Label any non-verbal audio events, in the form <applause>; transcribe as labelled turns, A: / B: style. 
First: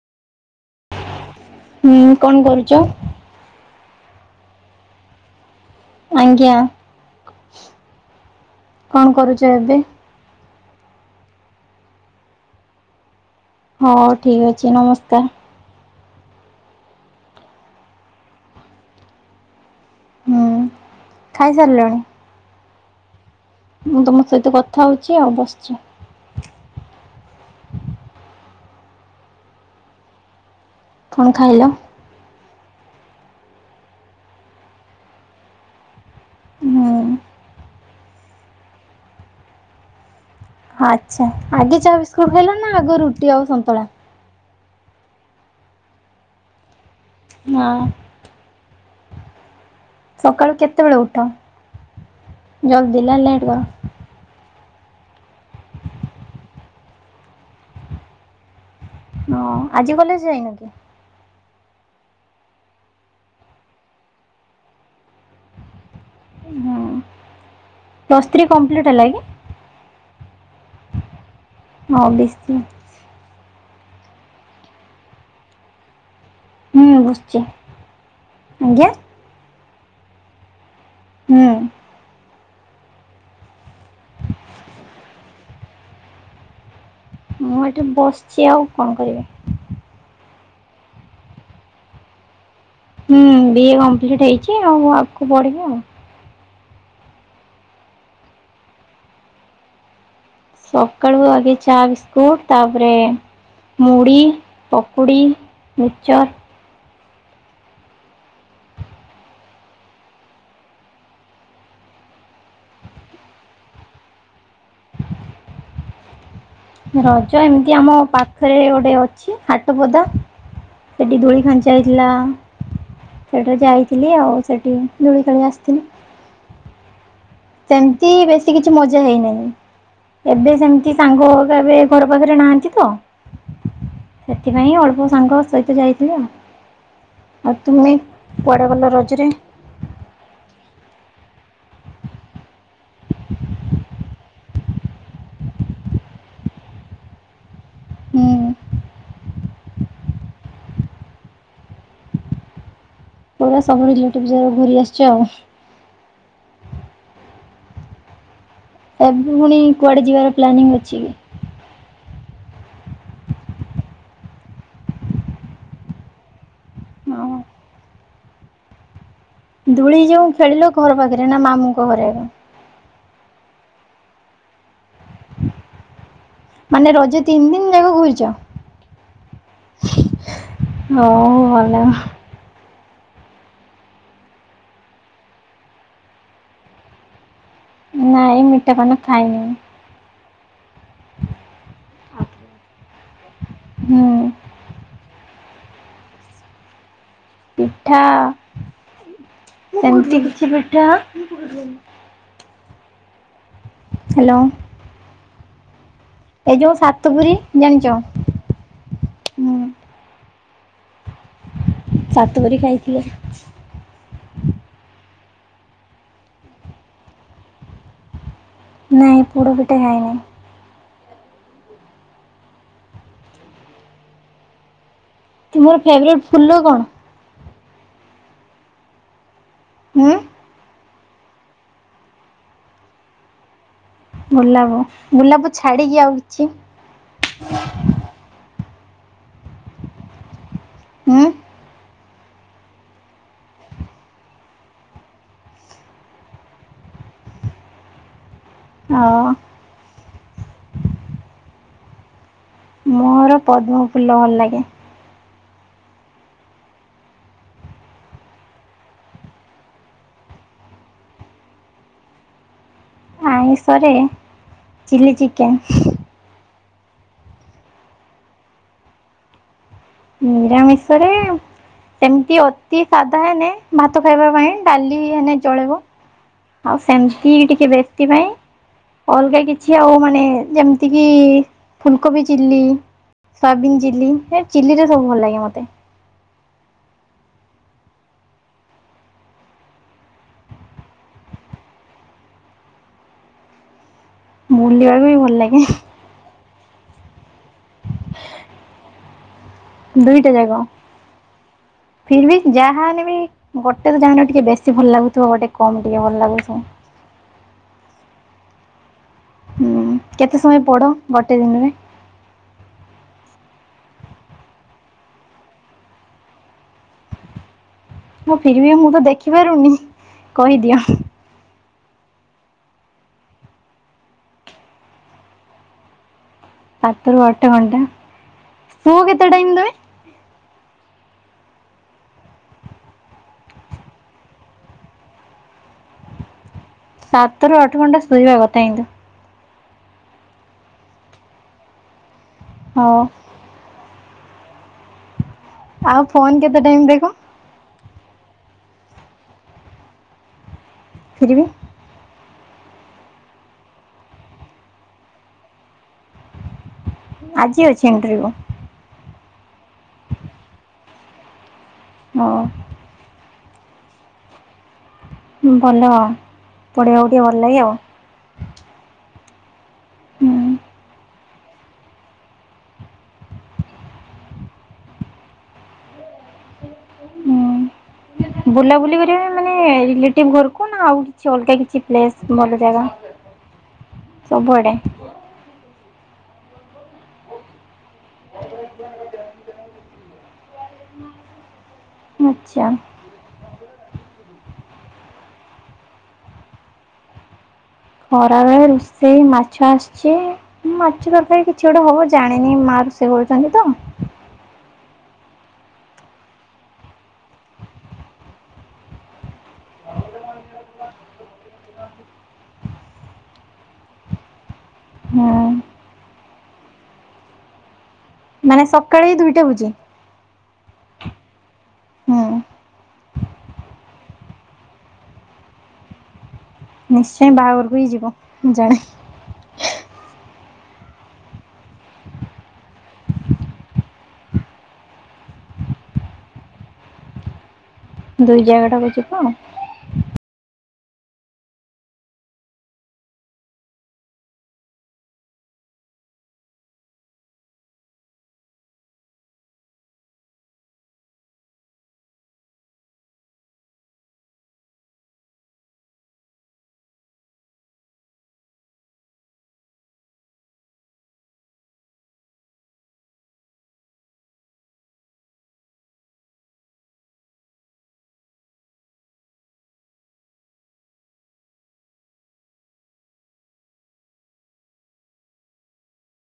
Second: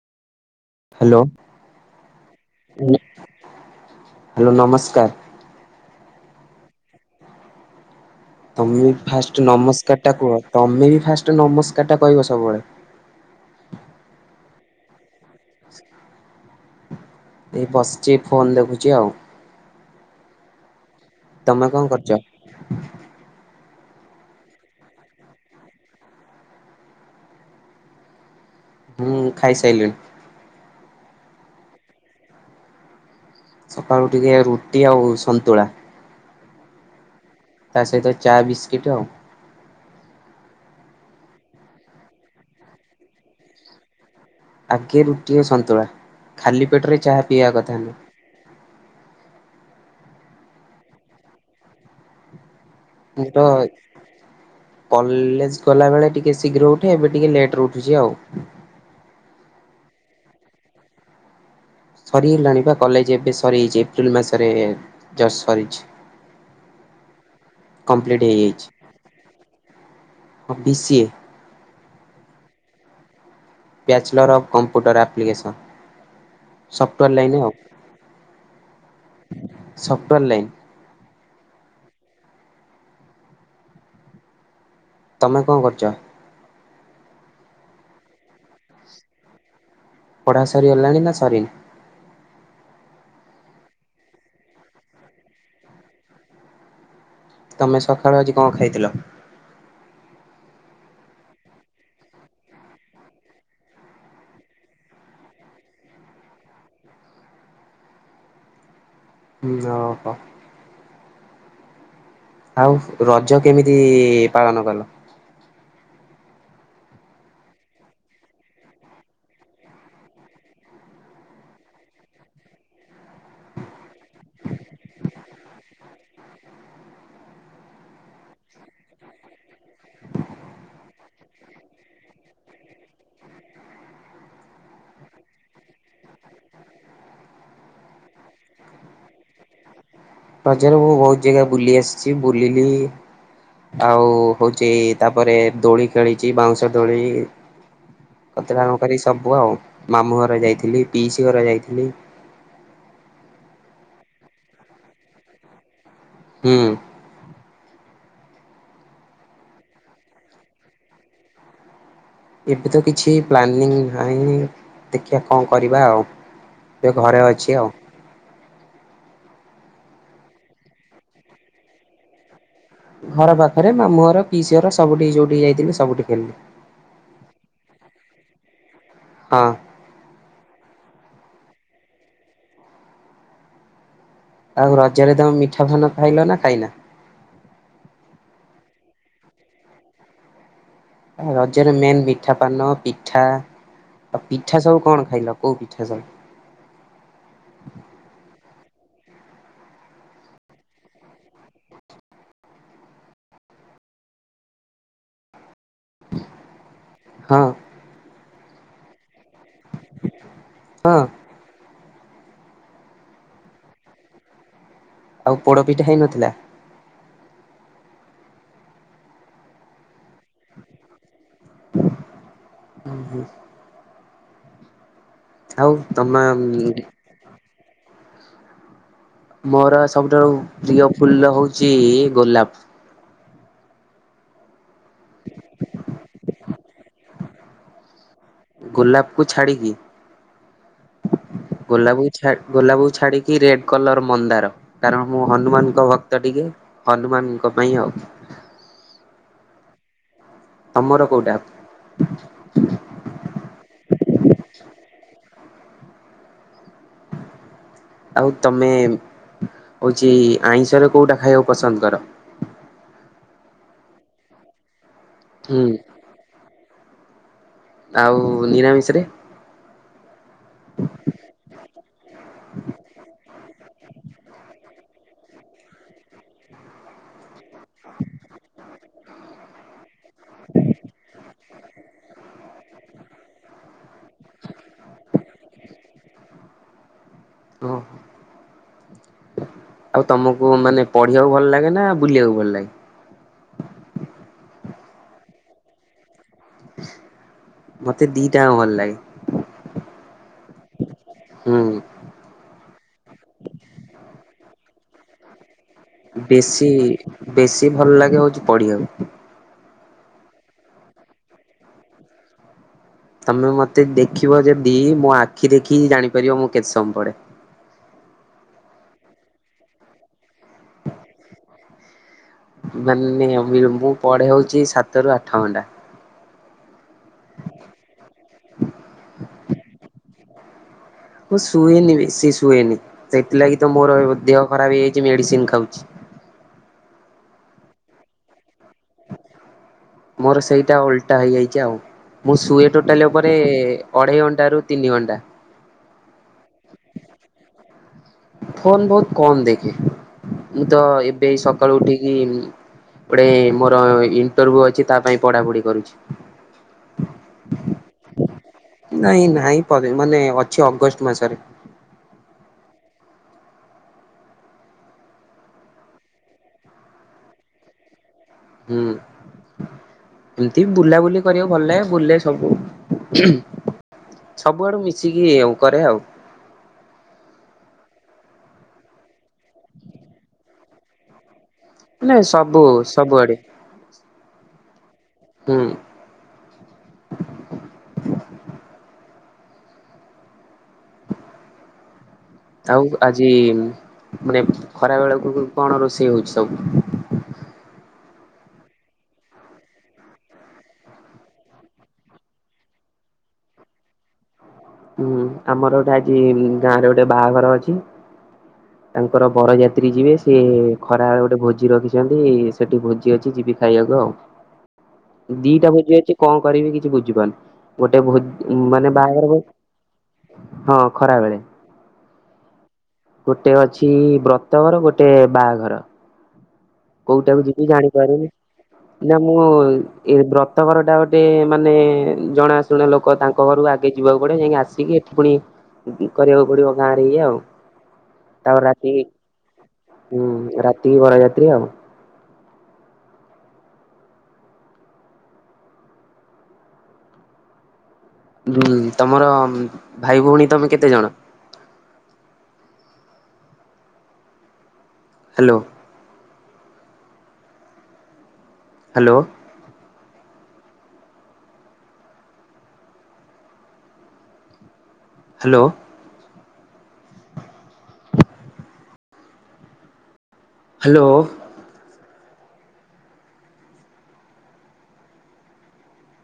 A: Hello.
B: ହୁଁ କଣ କରୁଛ?
A: ହ୍ୟାଲୋ ନମସ୍କାର।
B: ଆଜ୍ଞା।
A: ତମେ ବି
B: କଣ କରୁଛ
A: ଫାଷ୍ଟ
B: ଏବେ?
A: ନମସ୍କାର ଟା କୁହ ତମେ ବି ଫାଷ୍ଟ ନମସ୍କାର ଟା କହିବ ସବୁବେଳେ
B: ହଉ ଠିକ ଅଛି ନମସ୍କାର।
A: ଏ ବସିଛି ଫୋନ ଦେଖୁଛି ଆଉ।
B: ହଁ।
A: ତମେ କଣ କରୁଛ?
B: ମୁଁ ତମ ସହିତ କଥା ହଉଛି ଆଉ ବସିଛି।
A: ହୁଁ ଖାଇସାଇଲିଣି।
B: କଣ ଖାଇଲ?
A: ସକାଳୁ ଟିକେ ରୁଟି ଆଉ ସନ୍ତୁଳା।
B: ହୁଁ
A: ତା ସହିତ ଚା ବିସ୍କିଟ ଆ
B: ଆଚ୍ଛା ଆଗେ ଚା ବିସ୍କୁଟ ଖାଇଲ ନା ଆଗ ରୁଟି ଆଉ ସନ୍ତୁଳା?
A: ଆଗେ ରୁଟି ସନ୍ତୁଳା ଖାଲି ପେଟରେ ଚାହା ପିଇବା
B: ହଁ
A: କଥା ନୁହଁ।
B: ସକାଳୁ କେତେବେଳେ ଉଠ? ଜଲଦି ନା
A: ମୁଁ ତ
B: ଲେଟ କର?
A: କଲେଜ ଗଲା ବେଳେ ଟିକେ ଶୀଘ୍ର ଉଠେ ଏବେ ଟିକେ ଲେଟ ଉଠୁଛି ଆଉ।
B: ହଁ ଆଜି କଲେଜ ଯାଇନ କି?
A: ସରି ହେଲାଣି ବା କଲେଜ ଏବେ ସରି ହେଛି ଏପ୍ରିଲ ମାସରେ ଜଷ୍ଟ ସରିଛି।
B: ହୁଁ
A: କମ୍ପ୍ଲିଟ
B: ପ୍ଲସ୍ ଥ୍ରୀ କମ୍ପ୍ଲିଟ ହେଲା କି?
A: ପିସିଏ।
B: ହଁ ବିଶି।
A: ବ୍ୟାଚଲର ଅଫ୍ କମ୍ପ୍ୟୁଟର ଅପ୍ପଲିକେସନ ସନ୍।
B: ହୁଁ
A: ସଫ୍ଟୱାର
B: ବସିଛି।
A: ଲାଇନ ଆଉ।
B: ଆଜ୍ଞା
A: ସଫ୍ଟୱେୟାର ଲାଇନ୍।
B: ହୁଁ।
A: ତମେ କଣ କରୁଛ?
B: ମୁଁ ଏଠି ବସିଛି ଆଉ କଣ କରିବି।
A: ପଢା ସରିଗଲାଣି ନା ସରିନି?
B: ହୁଁ, ବିଏ କମ୍ପ୍ଲିଟ ହେଇଛି ଆଉ ଆଗକୁ ବଢିବି ଆଉ।
A: ତମେ ସକାଳୁ ଆଜି କଣ ଖାଇଥିଲ?
B: ସକାଳୁ ଆଗେ ଚାହା, ବିସ୍କୁଟ, ତାପରେ ମୁଢି, ପକୁଡ଼ି ମିକଚର୍।
A: ହଁ ଓ ହୋ। ଆଉ ରଜ କେମିତି ପାଳନ କଲ?
B: ରଜ ଏମିତି ଆମ ପାଖରେ ଗୋଟେ ଅଛି ହାଟ ପଦା ସେଠି ଧୂଳି ଖାଞ୍ଚା ହେଇଥିଲା ସେଠାରେ ଯାଇଥିଲି ଆଉ ସେଠି ଧୂଳି ଖେଳି ଆସିଥିଲି। ସେମିତି ବେଶୀ କିଛି ମଜା ହେଇନାହିଁ ଏବେ ସେମିତି ସାଙ୍ଗ ଏବେ ଘର ପାଖରେ ନାହାନ୍ତି ତ ସେଥିପାଇଁ ଅଳ୍ପ ସାଙ୍ଗ ସହିତ ଯାଇଥିଲି ଆଉ ଆଉ। ତୁମେ କୁଆଡେ ଗଲ ରଜରେ?
A: ରଜରେ ମୁଁ ବହୁତ ଜାଗା ବୁଲି ଆସିଛି ବୁଲିଲି ଆଉ ହଉଛି ତାପରେ ଦୋଳି ଖେଳିଛି ବାଉଁଶ ଦୋଳି
B: ହୁଁ
A: କଥା କଣ କରି ସବୁ ଆଉ ମାମୁଁ ଘର ଯାଇଥିଲି ପିଇସି ଘର ଯାଇଥିଲି।
B: ପୁରା ସବୁ କିଛି ଲୁଟିବ୍ ବୁଲି ଆସିଛ ଆଉ।
A: ହୁଁ।
B: ଏବେ ପୁଣି କୁଆଡେ ଯିବାର ପ୍ଲାନିଂ ଅଛି କି?
A: ଏବେ ତ କିଛି ପ୍ଲାନିଂ ନାହିଁ ଦେଖିବା କଣ କରିବା ଆଉ ଏ ଘରେ ଅଛି
B: ହଁ
A: ଆଉ।
B: ଧୂଳି ଯୋଉ ଖେଳିଲୁ ଘର ପାଖରେ ନା ମାମୁଙ୍କ ଘରେ?
A: ଘର ପାଖରେ, ମାମୁଁ ଘର, ପିଇସି ଘର ସବୁଠି ଯୋଉଠି ଯାଇଥିଲି ସବୁଠି ଖେଲି।
B: ମାନେ ରଜ ତିନି ଦିନ ଯାକ ଘୁରିଛ।
A: ହଁ
B: ହଉ ଭଲ।
A: ଆଉ ରଜରେ ତମେ ମିଠା ଫାନ ଖାଇଲ ନା ଖାଇନା?
B: ନାଇଁ ମିଠା ପାନ ଖାଇନି।
A: ରଜରେ ମେନ୍ ମିଠା ପାନ, ପିଠା,
B: ହୁଁ
A: ଆଉ ପିଠା ସବୁ କଣ ଖାଇଲ? କଉ ପିଠାଯା?
B: ପିଠା ଏମିତି କିଛି ପିଠା। ହ୍ୟାଲୋ। ଏ ଯୋ ସାତଗୁୁରି
A: ହଁ
B: ଜାଣିଛ? ହୁଁ
A: ହଁ।
B: ସାତ ବରି ଖାଇଥିଲେ।
A: ଆଉ ପୋଡପିଠା ହେଇ ନଥିଲା?
B: ନାଇଁ ପୁଡ ପିଟା ଖାଉ ନାହିଁ।
A: <unintelligible> ଆଉ
B: ତୁମର
A: ତମ
B: ଫେବରଟ ଫୁଲ କଣ?
A: ମୋର
B: ହୁଁ
A: ସବୁଠାରୁ ପ୍ରିୟ ଫୁଲ ହୋଉଚି ଗୋଲାପ।
B: ଗୋଲାପ। ଗୋଲାପ ଛାଡିକି ଆଉ କିଛି? <inaudible>
A: ଗୋଲାପକୁ ଛାଡ଼ିକି?
B: ଉଁ।
A: ଗୋଲାପକୁ ଛା ଗୋଲାପକୁ ଛାଡିକି ରେଡ କଲର ମନ୍ଦାର କାରଣ ମୁଁ ହନୁମାନଙ୍କ ଭକ୍ତ ଟିକେ ହନୁମାନଙ୍କ ପାଇଁ ଆଉ।
B: ଅ
A: ତମର କୋଉଟା?
B: ମୋର ପଦ୍ମ ଫୁଲ ଭଲଲାଗେ।
A: ଆଉ ତମେ ହୋଉଚି ଆଇଁଷରେ କୋଉଟା ଖାଇବାକୁ ପସନ୍ଦ କର?
B: ଆଇଁଷରେ ଚିଲ୍ଲି ଚିକନ୍।
A: ହୁଁ ଆଉ ନିରାମିଂଷରେ?
B: ନିରାମିଷରେ ସେମତି ଅତି ଶାଧା ହେନେ ଭାତ ଖାଇବା ପାଇଁ ଡାଲି ହେନେ ଚଳିବ ଆଉ ସେମତି ଟି କେ ବେଶୀ ନାଇଁ ଅଲଗା କିଛି ଆଉ ମାନେ ଯେମତି କିି ଫୁଲକୋବି ଚିଲ୍ଲି ସୋୟାବିିନ ଚିଲ୍ଲି ହେ ଚିଲିରେ ସବୁ ଭଲଲାଗେ ମତେ।
A: ଓଃ। ଆଉ ତମକୁ ମାନେ ପଢିବାକୁ ଭଲ ଲାଗେ ନା ବୁଲିବାକୁ ଭଲ ଲାଗେ?
B: ବୁଲିବାକୁ ହିଁ ଭଲଲାଗେ।
A: ମତେ ଦିଇଟା ଆଙ୍କ ଭଲଲାଗେ।
B: ଦୁଇଟା ଜାକ।
A: ହୁଁ।
B: ଯାହା ହେନେ ବି ଗୋଟେ ତ ଯାହାନେ ଟିକେ ବେଶୀ ଭଲ ଲାଗୁଥିବ ଗୋଟେ କମ୍ ଟିକେ ଭଲ ଲାଗୁଥିବ
A: ବେଶୀ ବେଶୀ ଭଲ ଲାଗେ ହୋଉଚି ପଢିବାକୁ।
B: ହୁଁ କେତେ ସମୟ ପଢ ଗୋଟେ ଦିନରେ?
A: ତମେ ମତେ ଦେଖିବ ଯଦି ମୋ ଆଖି ଦେଖିକି ଜାଣିପାରିବ ମୁଁ କେତେ ସମୟ ପଢେ।
B: ହଁ ଫିର୍ ଭି ମୁଁ ତ ଦେଖିପାରୁନି କହିଦିଅ।
A: ମାନେ ମୁଇ ମୁଁ ପଢେ ହୋଉଚି ସାତରୁ ଆଠ ଘଣ୍ଟା।
B: ସାତରୁ ଆଠ ଘଣ୍ଟା ଶୁଅ କେତେ ଟାଇମ ତମେ?
A: ମୁଁ ଶୁଏନି ବେଶୀ ଶୁଏନି, ସେଥିଲାଗି ତ ମୋର ଦେହ ଖରାପ ହେଇଯାଇଚି ମେଡିସିନ ଖାଉଚି।
B: ସାତରୁ ଆଠ ଘଣ୍ଟା ଶୋଇବା କଥା କିନ୍ତୁ।
A: ମୋର ସେଇଟା ଓଲଟା ହେଇଯାଇଚି ଆଉ। ମୁଁ ସୁଏ
B: ହଉ
A: ଟୋଟାଲି ଉପରେ ଅଢ଼େଇ ଘଣ୍ଟାରୁ ତିନି ଘଣ୍ଟା।
B: ଆଉ ଫୋନ୍ କେତେ ଟାଇମ୍ ଦେଖ?
A: ଫୋନ୍ ବହୁତ କମ୍ ଦେଖେ। ମୁଁ ତ ଏବେ
B: ଫିର୍ ବି
A: ସକାଳୁ ଉଠିକି ଗୋଟେ ମୋର ଇଣ୍ଟରଭ୍ୟୁ ଅଛି ତା ପାଇଁ ପଢାପଢି କରୁଛି।
B: ଆଜି ଅଛି ଇଣ୍ଟରଭିୟୁ?
A: ନାଇଁ ନାଇଁ ପର୍- ମାନେ ଅଛି ଅଗଷ୍ଟ ମାସରେ।
B: ହଁ। ଭଲ ପଢ଼ିବାକୁ ଟିକେ ଭଲ ଲାଗେ ଆଉ।
A: ହୁଁ। ଏମିତି ବୁଲାବୁଲି କରିବାକୁ ଭଲ ଲାଗେ ବୁଲେ ସବୁ ସବୁଆଡୁ ମିଶିକି ଆଉ କରେ ଆଉ।
B: ବୁଲାବୁଲି କରିବା ମାନେ ରିଲେଟିଭ ଘରକୁ ନା ଆଉ କିଛି ଅଲଗା କିଛି? କିଛି
A: ମାନେ
B: ପ୍ଲେସ୍ ଭଲ
A: ସବୁ
B: ଜାଗା?
A: ସବୁଆଡେ
B: ସବୁଆଡ଼େ।
A: ହୁଁ।
B: ଆଚ୍ଛା।
A: ଆଉ ଆଜି ମାନେ ଖରା ବେଳକୁ କଣ ରୋଷେଇ ହଉଛି ସବୁ?
B: ଖରାବେଳେ ରୋଷେଇ ମାଛ ଆସିଛି ମାଛ ତରକାର କିଛି ଗୋଟେ ହବ ଜାଣିନି ମା ରୋଷେଇ କରୁଛନ୍ତି ତ।
A: ହୁଁ ଆମର ଗୋଟେ ଆଜି ଗାଁରେ ଗୋଟେ ବାହାଘର ଅଛି ତାଙ୍କର ବରଯାତ୍ରୀ ଯିବେ ସିଏ ଖରାବେଳେ ଗୋଟେ ଭୋଜି ରଖିଛନ୍ତି ସେଠି ଭୋଜି ଅଛି ଯିବି ଖାଇବାକୁ ଆଉ ଦିଟା ଭୋଜି ଅଛି କଣ କରିବି କିଛି ବୁଝିପାରୁନି। ଗୋଟେ ଭ୍ ମାନେ
B: ସକାଳେ ଏଇ
A: ବାହାଘର
B: ଦୁଇଟା ଭୋଜି?
A: ଭୋଜ୍ ହଁ ଖରା ବେଳେ।
B: ହୁଁ।
A: ଗୋଟେ ଅଛି ବ୍ରତଘର ଗୋଟେ ବାହାଘର।
B: ନିଶ୍ଚୟ
A: କୋଉଟାକୁ ଯିବି
B: ବାହାଘରକୁ ହିଁ ଯିବ
A: ଜାଣିପାରୁନି
B: ଜଣେ
A: ନା ମୁଁ ଏ ବ୍ରତ। ବ୍ରତ ଘର ଟା ଗୋଟେ ମାନେ ଜଣାଶୁଣା ଲୋକ ତାଙ୍କ ଘରକୁ ଆଗେ ଯିବାକୁ ପଡିବ ଯାଇକି ଆସିକି ଏଠି ପୁଣି କରିବାକୁ ପଡିବ ଗାଁ ରେ ଏୟା ଆଉ।
B: ଦୁଇ
A: ତାପରେ
B: ଜାଗାଟାକୁ ଯିବା ଆଉ।
A: ତି ବରା ଯାତ୍ରି ଆଉ। ହୁଁ ତମର ଭାଇ ଭଉଣୀ ତମେ କେତେ ଜଣ? ହ୍ୟାଲୋ। ହ୍ୟାଲୋ। ହ୍ୟାଲୋ। ହ୍ୟାଲୋ।